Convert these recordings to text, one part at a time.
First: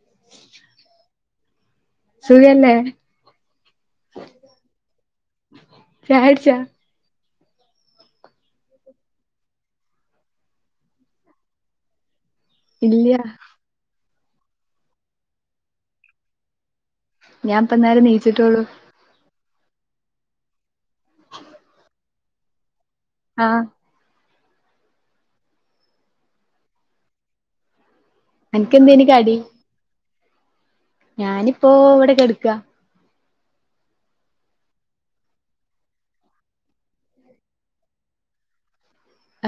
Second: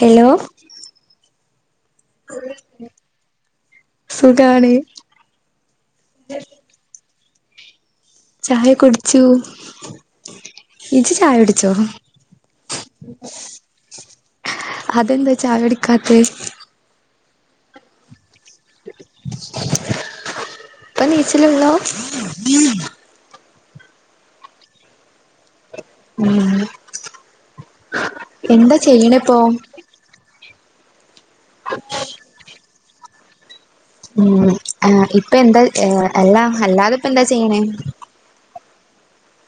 Hello സുഖല്ലെ സുഖാണ് ചായ്ട്ച്ചാ ചായ കുടിച്ചു ഇജ്ജ് ചായ കുടിച്ചോ ഇല്ല്യ അതെന്താ ചായുടിക്കാത്ത് ഞാൻ ഇപ്പന്നാരെ നീച്ചിട്ടോള്ളൂ പ്പ നീച്ച്ണൊള്ളൂ ആഹ് ഉം എന്താ അനക്കെന്തേനി ചെയ്യണ് കടി ഇപ്പൊ ഞാനിപ്പോ ഇവടെക്കെടുക്ക ഉം ആഹ് ഇപ്പൊ എന്താ എ എല്ലാ അല്ലാതെ ഇപ്പ എന്താ ചെയ്യണേ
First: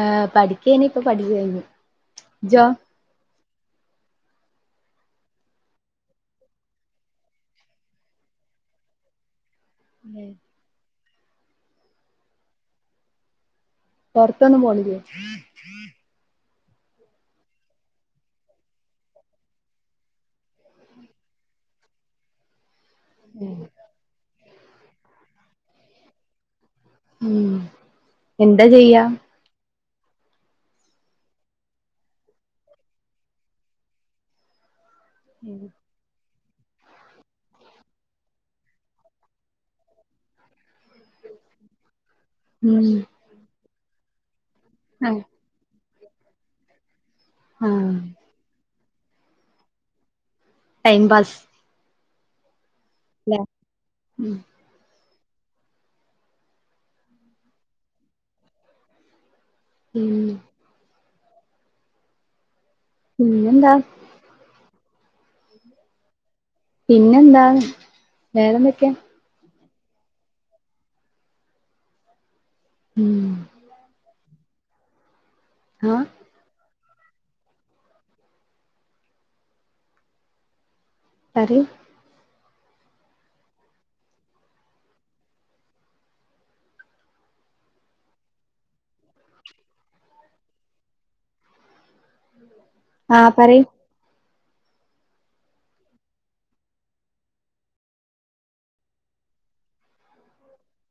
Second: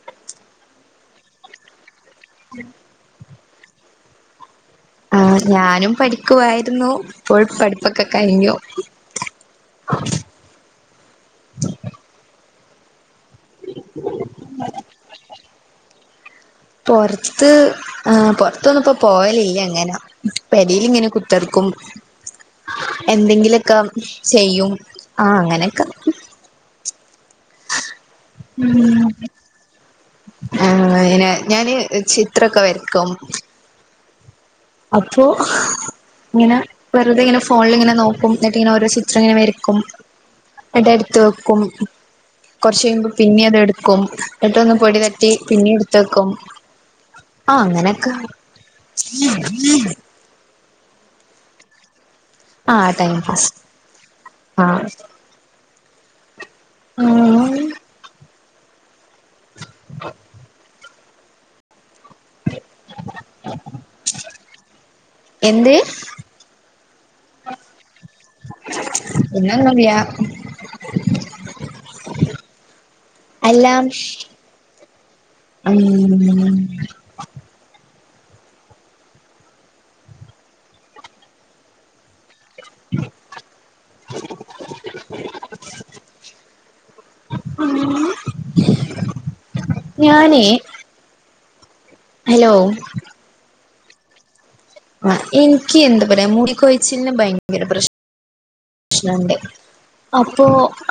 ആഹ് പഠിക്കേനി ഇപ്പ പഠിച്ച് കഴിഞ്ഞു ഇജോ ആഹ് ഞാനും പഠിക്കുവായിരുന്നു ഇപ്പോൾ പഠിപ്പൊക്കെ കഴിഞ്ഞു ഏ [unintelligible] പൊറത്തൊന്നും പോണില്ലേ പൊറത്ത് ആഹ് പൊറത്തൊന്നും ഇപ്പ പോവലില്ലങ്ങനെ പെരേൽ ഇങ്ങനെ കുത്തർക്കും എന്തെങ്കിലൊക്കെ ചെയ്യും ആ അങ്ങനെക്കെ ഉം എന്താ ചെയ്യ ആഹ് പിന്നെ ഞാന് ചിത്രൊക്കെ വരക്കും അപ്പോ ഇങ്ങനെ വെറുതെ ഇങ്ങനെ ഫോണിളിങ്ങനെ നോക്കും എന്നിട്ട് ഇങ്ങനെ ഓരോ ചിത്രം ഇങ്ങനെ വരക്കും ന്നിട്ട് അത് ഇടത്തു വെക്കും കൊറച്ച് ഉം കഴിയുമ്പോ പിന്നെ അത് എടുക്കും ന്നിട്ടൊന്ന് പൊടി തട്ടി പിന്നിം എടുത്തെക്കും ആഹ് അങ്ങനെക്കെ ടൈം പാസ് ആഹ് ടൈം ല്ലേ പാസ് ഉം ആഹ് ഉം ഉം പിന്നെന്താ എന്ത് പിന്നെന്താ വേറെ എന്തൊക്ക്യാ പിന്നെ ഒന്നൂല്ല ഉം അല്ലാംഷ് ആഹ് ഉം പറയ് [unintelligible] ഉം ഞാനേ ഹലോ ആഹ് പറയ് എനിക്ക് എന്താ പറയാ മുടിക്കൊഴച്ചിലിന് ഭയങ്കര പ്രശ് ശ്‌നണ്ട് അപ്പോ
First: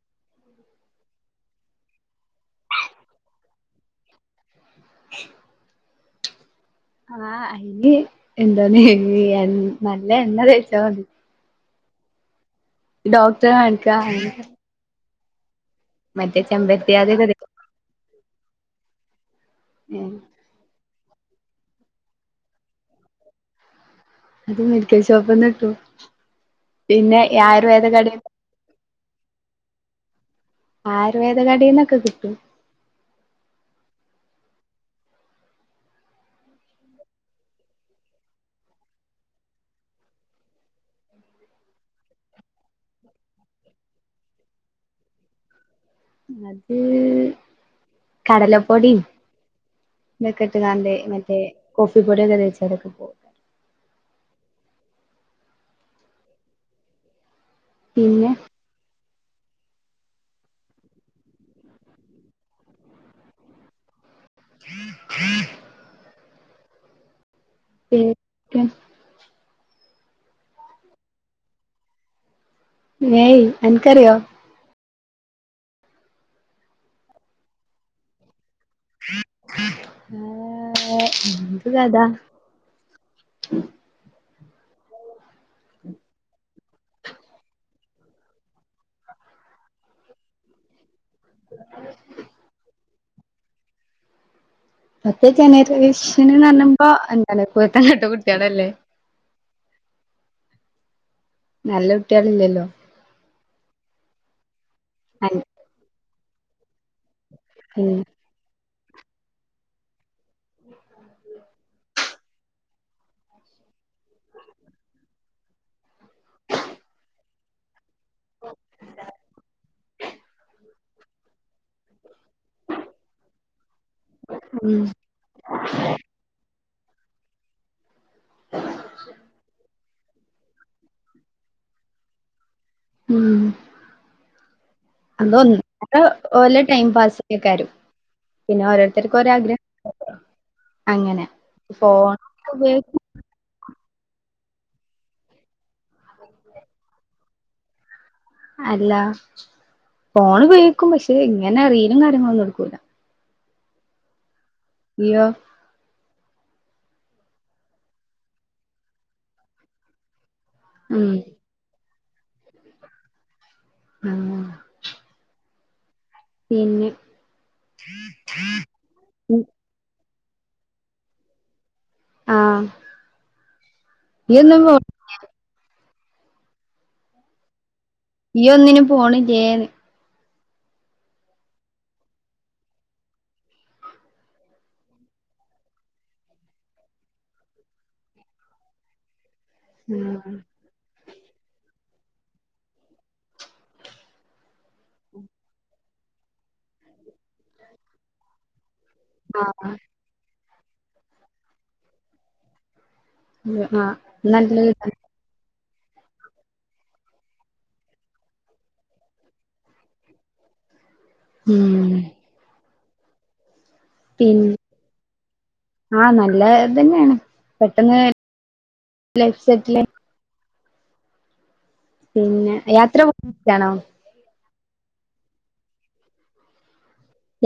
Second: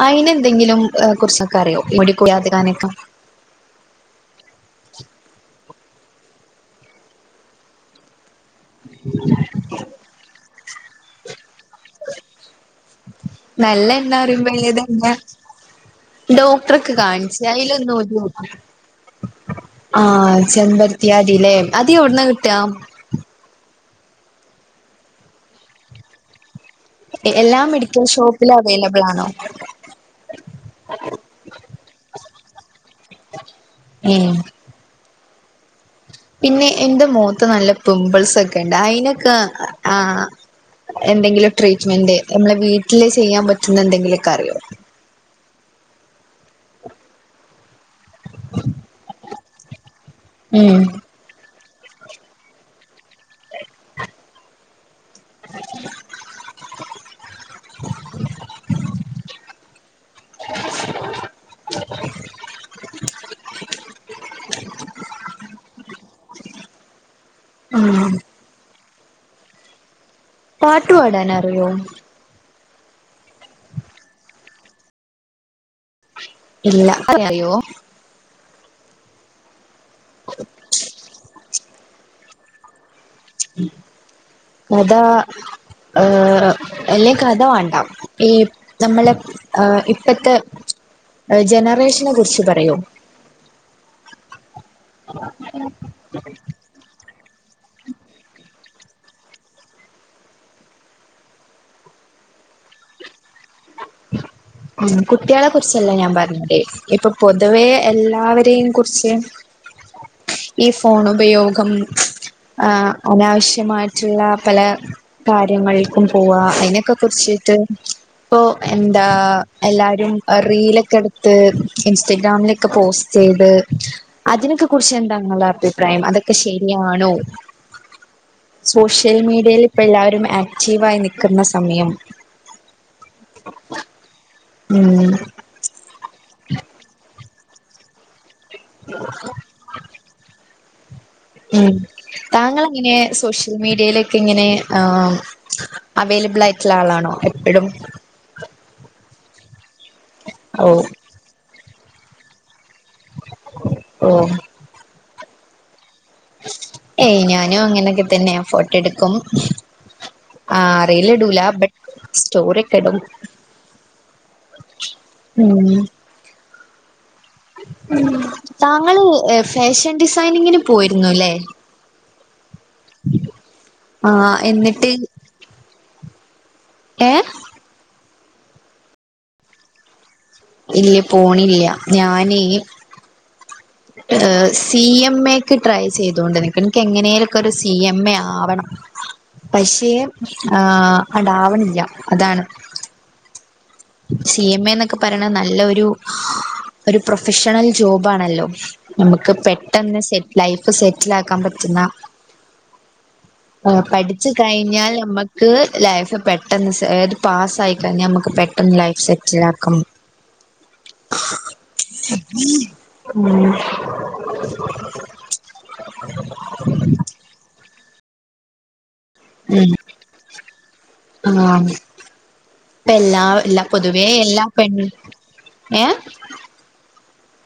അയിനെ എന്തെങ്കിലും കുറിച്ചൊക്കെ അറിയോ ഈ മുടി കൊഴിയാതിരിക്കാനൊക്കെ [inaudible] ആഹ് അയിന് എന്തോന്ന് ഹ് യെ നല്ല എണ്ണ തേച്ചാ മതി ഡോക്ടറെ നല്ല കാണിക്കാ എണ്ണ പറയുമ്പോ ഏത് എണ്ണ്യാ മറ്റേ ചെമ്പരത്തി ഡോക്ടറൊക്കെ അത് കാണിച്ചു അയിലൊന്നും ഒരു ആഹ് ചെമ്പരത്ത്യാദി ല്ലേ അത് എവിടന്നാ കിട്ടാ അത് മെഡിക്കൽ ഷോപ്പ്ന്ന് കിട്ടും പിന്നെ ആയുർവേദ കടേന്ന് ത്തിലും അവൈലബിൾ ആണോ ആയുർവേദ കടേന്നൊക്കെ കിട്ടും ഉം പിന്നെ എന്റെ മോത്ത് നല്ല പിംപിൾസൊക്കെ ഇണ്ട് അയിനൊക്കെ ആഹ് എന്തെങ്കിലും ട്രീറ്റ്മെന്റ് മ്മളെ വീട്ടില് ചെയ്യാൻ പറ്റുന്ന എന്തെങ്കിലൊക്കെ അറിയോ അത് കടലപ്പൊടീം ത് ക്കെഇട്ട് ഉം കാണ്ടേ മറ്റേ കോഫി പൊടി ഒക്കെ തേച്ച അതൊക്കെ പോവും [inaudible] പിന്നെ [inaudible] [inaudible] [inaudible] [inaudible] ഉം പാട്ടുപാടാനറിയോ ഏയ്‌ അൻക്കറിയോ ഇല്ല അ [unintelligible] അറിയോ ഏ ഹ് എന്ത് ത അതാ ആഹ് അല്ലേ കഥ വാണ്ട ഈ നമ്മള് ഏഹ് ഇപ്പത്തെ ജനറേഷനെ കുറിച്ച് പറയോ ഇപ്പത്തെ ജനറേഷന് പറയുമ്പോ എന്താണ് കുരുത്തം കെട്ട കുട്ടികളല്ലേ നല്ല കുട്ടികൾയില്ലല്ലോ ഉം കുട്ടികളെ കുറിച്ചെല്ലേ ഞാൻ പറഞ്ഞത് ഇപ്പൊ പൊതുവേ എല്ലാവരെയും കുറിച്ച് ഈ ഫോണുപയോഗം ആഹ് അനാവശ്യമായിട്ടുള്ള പല കാര്യങ്ങൾക്കും പോവാ അയിനെക്കെ കുറിച്ചിട്ട് ഇപ്പൊ എന്താ എല്ലാവരും റീയല് ക്കെട്ത്ത് ഇൻസ്റ്റഗ്രാമിലൊക്കെ പോസ്റ്റ് ചെയ്ത് അതിനൊക്കെ ഉം കുറിച്ച് എന്താ നിങ്ങളെ അഭിപ്രായം അതൊ ക്കെ ശരിയാണോ സോഷ്യൽ മീഡിയയിൽ ഇപ്പെല്ലാരും ആക്റ്റീവായി നിക്കന്ന സമയം ഉം ഉം അതൊന്ന് ഉഹ് ഓലെ ടൈംപാസുക്കാരും പിന്നെ ഓരോരുത്തർക്കും ഓരേ ആഗ്രഹം അങ്ങനെ ഉംഹ് ഫോണൊക്കെ താങ്കൾ എങ്ങനെയാ ഉപയോഗിക്കും സോഷ്യ മീഡിയയിലെക്കെ ഇങ്ങനെ ആഹ് അവൈലബിളായിട്ടുള്ള ആളാണോ എപ്പഴും അല്ലാ ഫോൺ ഓ ഉപയോഗിക്കും പക്ഷേ ഇങ്ങനെ റിയലും കാര്യങ്ങളും ഒന്നും എടുക്കൂലാ ഓഹോ ജിയോ ഏയ് ഞാനും അങ്ങനെക്കെതന്നെയാ ഫോട്ടോ എടുക്കും ആഹ് ഉം റീയല് ഇടൂല ബട്ട് സ്റ്റോറിക്കെയിടും ഊം മൂന്ന് പിന്നെ മ് താങ്ങള് ഏഹ് ഫാഷൻ ഡിസൈനിങ്ങിന് പോയിരുന്നുയെല്ലേ ആഹ് ആഹ് ഇയ്യൊന്നും പോ എന്നിട്ട് ഏഹ് ഈ ഒന്നിനും പോണില്ലേന്ന് ഇല്ല്യ പോണില്ല്യ ഞാനെ ഏഹ് സി എം എക്ക് ട്രൈ ചെയ്തോണ്ട് നിക്ക്ണ് എനിക്ക് എങ്ങേലെ ഒക്കെരു സി എം എ ആവണം പഷേ ആഹ് അങ്ങടെ ആവണില്ല അതാണ് സി എം എ എന്നൊക്കെ പറയണെ നല്ലൊരു ഒരു പ്രൊഫഷണൽ ജോബാണല്ലോ നമക്ക് ആഹ് പെട്ടെന്ന് സെറ്റ് ലൈഫ് സെറ്റിലാക്കാൻ പറ്റുന്ന ആഹ് പഠിച്ച് നല്ലത് കഴിഞ്ഞാൽ തന്നെ. നമ്മ ക്ക് ലൈഫ് പെട്ടന്ന് സെ ഏഹ് പാസായി കഴിഞ്ഞാൽ നമ്മക്ക് പെട്ടെന്ന് ലൈഫ് സെറ്റിൽ ആക്കാം ഉം ഉം ഊം പിൻ ആഹ് നല്ലതന്നേയാണ് പെട്ടന്ന് ലൈഫ് ഉം സെറ്റിലായി ആഹ് പിന്നെ യാത്ര എല്ലാ പോവാൻ എല്ലാ ഇഷ്ടാണോ പൊതു വേം എല്ലാ പെൺ ഏഹ്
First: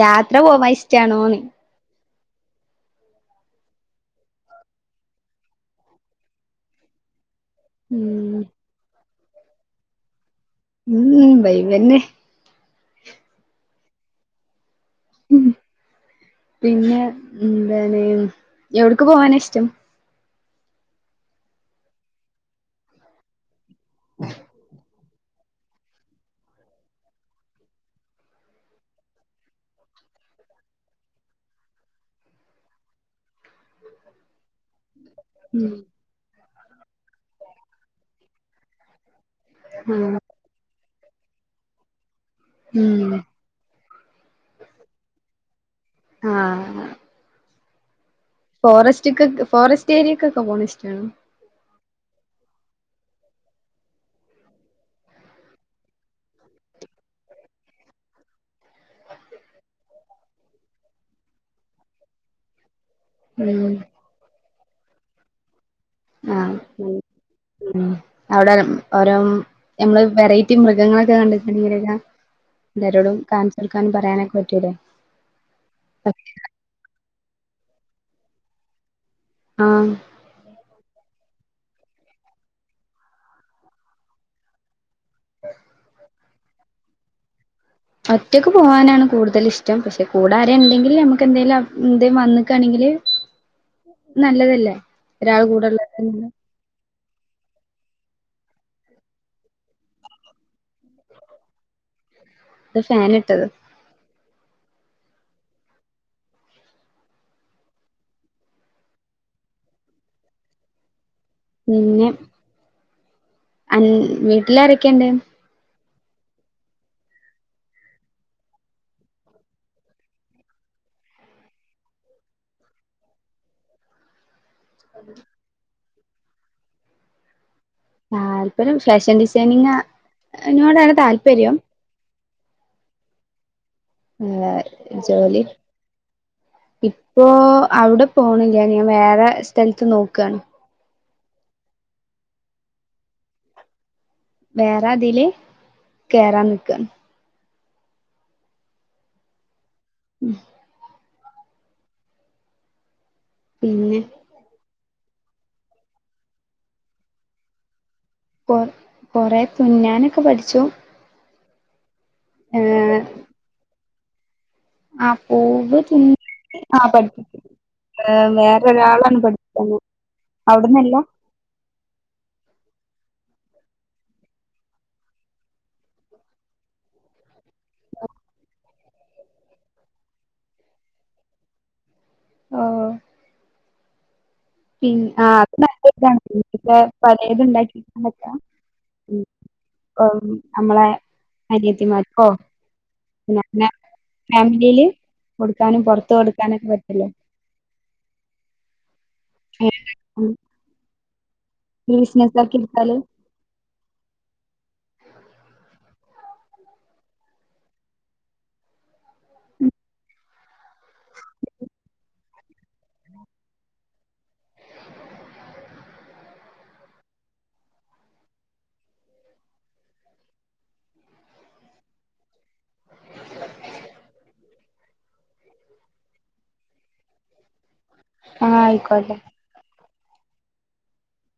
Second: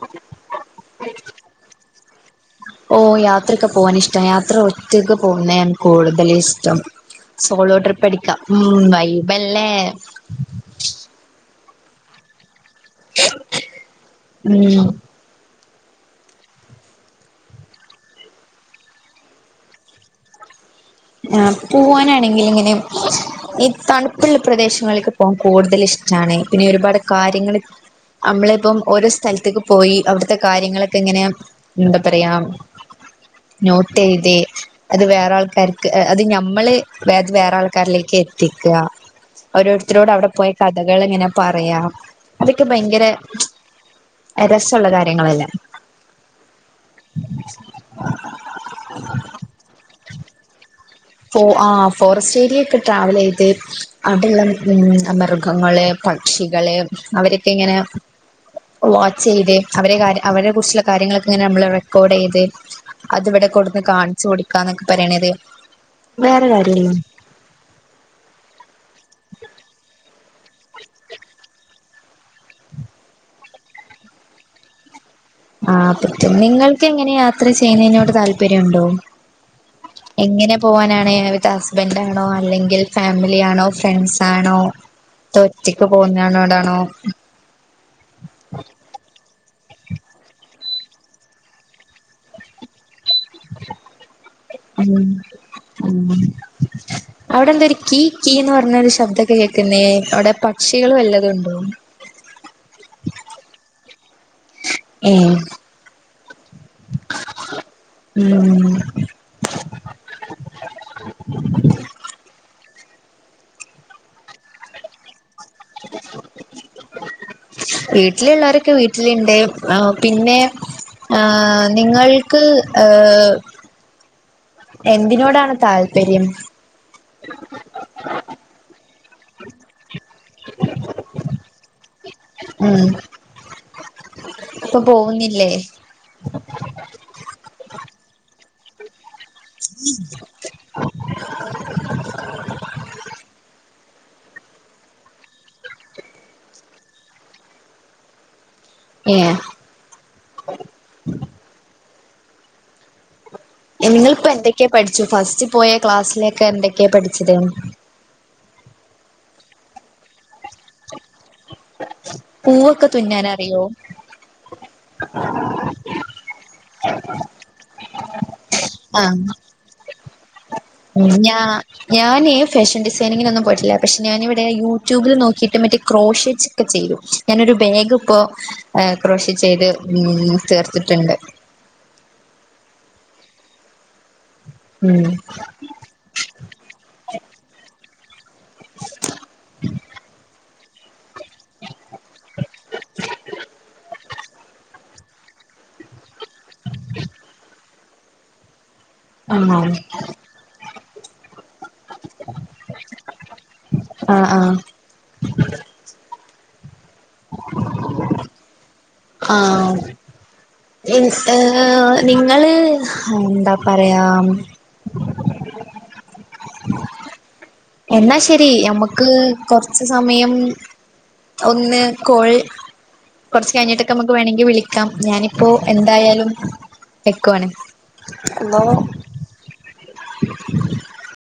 യാത്ര പോവാൻ ഇഷ്ടാണോന്ന് ഓഹ് യാത്രൊക്കെ പോകാൻ ഇഷ്ട യാത്ര ഒറ്റക്ക് പോകുന്നണ് കൂടുതല ഇഷ്ടം സോളോ ട്രിപ്പ് അടിക്കാം ഉം വൈബല്ലേ ഉം വൈബന്നെ ഉം പിന്നെ ന്തണ് എവിടക്ക് പോവാന ഇഷ്ടം ആഹ് പുവാനാണെങ്കിൽ ങ്ങനെ ഈ തണുപ്പുള്ള പ്രദേശങ്ങളക്ക് വാൻ കൂടുതൽ ഇഷ്ടാണ് പിന്നെ ഒരുപാട് കാര്യങ്ങൾ അമ്മളിപ്പം ഓരോ സ്ഥലത്തേക്ക് പോയി അവിടുത്തെ കാര്യങ്ങളൊക്കെ ഇങ്ങനെയാ ന്താ പറയാ നോട്ട് എഴുതി അത് വേറെ ഉം ആൾക്കാർക്ക് അത് ഞമ്മള് വേറെ ആൾക്കാരിലേക്ക് എത്തിക്കുക ഓരോരുത്തരോട് ആഹ് അവിടെ പോയ കഥകൾ ങ്ങനെ പറയാം അതൊക്കെ ഭയങ്കര ഉം രസള്ള കാര്യങ്ങളല്ലേ ആഹ് ഫോറസ്റ്റിക് ഫോറസ്റ്റ് ഏരിയക്കൊക്കെ പോണ ഇഷ്ടാണോ ഫോ ആഹ് ഫോറസ്റ്റ് ഏരിയ ഒക്കെ ട്രാവലെയ്ത് അവിടെള്ള ഉം മൃഗങ്ങളെ പക്ഷികളെ അവരൊക്കെ ങ്ങനെ വാച്ച് യ്ത് അവരെ കാര്യ അവരെ കുറിച്ചുള്ള കാര്യങ്ങളൊക്കെ ഇങ്ങനെ നമ്മള് റെക്കോർഡ് ചെയ്ത് അത് ഇവിടെ ഉം കൊടുന്ന് കാണിച്ച് കൊട്ക്കാന്നൊക്കെ പറയണത് വേറെ ആഹ് കാര്യല്ലേ ഉം ഉം അവിടെ ഓരോ നമ്മള് വെറൈറ്റി മൃഗങ്ങളൊക്കെ കണ്ടിട്ടുണ്ടെങ്കിലൊ എന്തരോടും കാണിച്ചുകൊടുക്കാനും പറയാനും പറ്റൂല്ലേ ആഹ് പറ്റും നിങ്ങൾക്ക് എങ്ങനെയാ യാത്ര ചെയ്യുന്നതിനോട് താല്പര്യണ്ടോ ആഹ് എങ്ങനെ പോവാനാണ് വിത്ത് ഹസ്ബൻഡ ആണോ അല്ലെങ്കിൽ ഫാമിലിയാണോ ഫ്രണ്ട്സാണോ തോ ഒറ്റക്ക് പോവുന്നോടാണോ ഒറ്റക്ക് പോവാനാണ് കൂടുതൽ ഇഷ്ടം പക്ഷെ കൂടാ എന്തേലും നമുക്ക് എന്തെങ്കിലും എന്തേും വന്നിക്കാണെങ്കിൽ നല്ലതല്ലേ ഉം ഒരാൾ കൂടെള്ള ഉം അവിടെ എന്ത ഒരു കീ കീന്ന് പറഞ്ഞൊരു ശബ്ദം കേൾക്കുന്നേ അവിടെ പക്ഷികൾ വല്ലതുണ്ടോന്ന് ത് ഫാനിയിട്ടത് ഏഹ് ഉം ഉം പിന്നെ വീട്ടിലാരോക്കെണ്ട് വീട്ടിലുള്ളരൊക്കെ വീട്ടിലുണ്ട് ആഹ് പിന്നെ ആഹ് നിങ്ങൾക്ക് ഏഹ് എന്തിനോടാണ് താല്പര്യം താല്പര്യം ഫാഷൻ ഡിസൈനിങ് ന്നോടാണ് താല്പര്യം ഉം ആഹ് ഇപ്പൊ ജോലി പോകുന്നില്ലേ ഇപ്പോ അവിടെ പോണില്ല ഞാൻ വേറെ സ്ഥലത്ത് നോക്കാണ് വേറെ അതില് കേറാൻ നിക്ക ഏഹ് ഉം പിന്നെ നിങ്ങളിപ്പോ എന്തൊക്കെയാ പഠിച്ചു ഫസ്റ്റ് പോയ ക്ലാസ്സിലൊക്കെ എന്തൊക്കെയാ പഠിച്ചത് കൊ കൊറേ തുന്നാനൊക്കെ പഠിച്ചു. പൂവൊക്കെ ഏഹ് തുന്നാനറിയോ? ആഹ് പൂവ് തുന്നാന് ആഹ് പഠിപ്പിച്ചു. ഏഹ് വേറൊരാളാണ് ആഹ് പഠിപ്പിച്ചന്ന് അവിടന്നല്ല ഞാ ഞാന് ഫാഷൻ ഡിസൈനിങ്ങിനൊന്നും പോയിട്ടില്ല പക്ഷെ ഞാനിവിടെ യൂട്യൂബിൽ നോക്കിയിട്ട് മറ്റേ ക്രോഷ് ക്കെ ചെയും ഞാനൊരു ബാഗ് ഇപ്പോ ക്രോഷിൻ ചെയ്ത് ഉം തീർത്തിട്ടുണ്ട്. ആഹ് പിന്ന ഉം ആഹ് അത് നല്ല ഇതാണ് പഴയത് ഇണ്ടാക്കിൻ പറ്റ ഉം ഓഹ് നമ്മളെ അനിയത്തിമാര് ഓഹ് പിന്നെ ഫാമിലിയില് കൊടുക്കാനും പൊറത്ത് കൊടു [unintelligible] കൊഴപ്പല്ലേ ആഹ് [unintelligible] ആഹ് ആഹ് ആഹ് ഏഹ് നിങ്ങള് എന്താ പറയാ എന്നാ ശരി നമ്മക്ക് കൊറച്ച് സമയം ഒന്ന് കോൾ കൊറച്ച് കഴിഞ്ഞിട്ടൊക്കെ നമുക്ക് വേണങ്കി വിളിക്കാം ഞാനിപ്പോ എന്തായാലും എക്കോണ് ആഹ് ഹലോ ആയിക്കോട്ടെ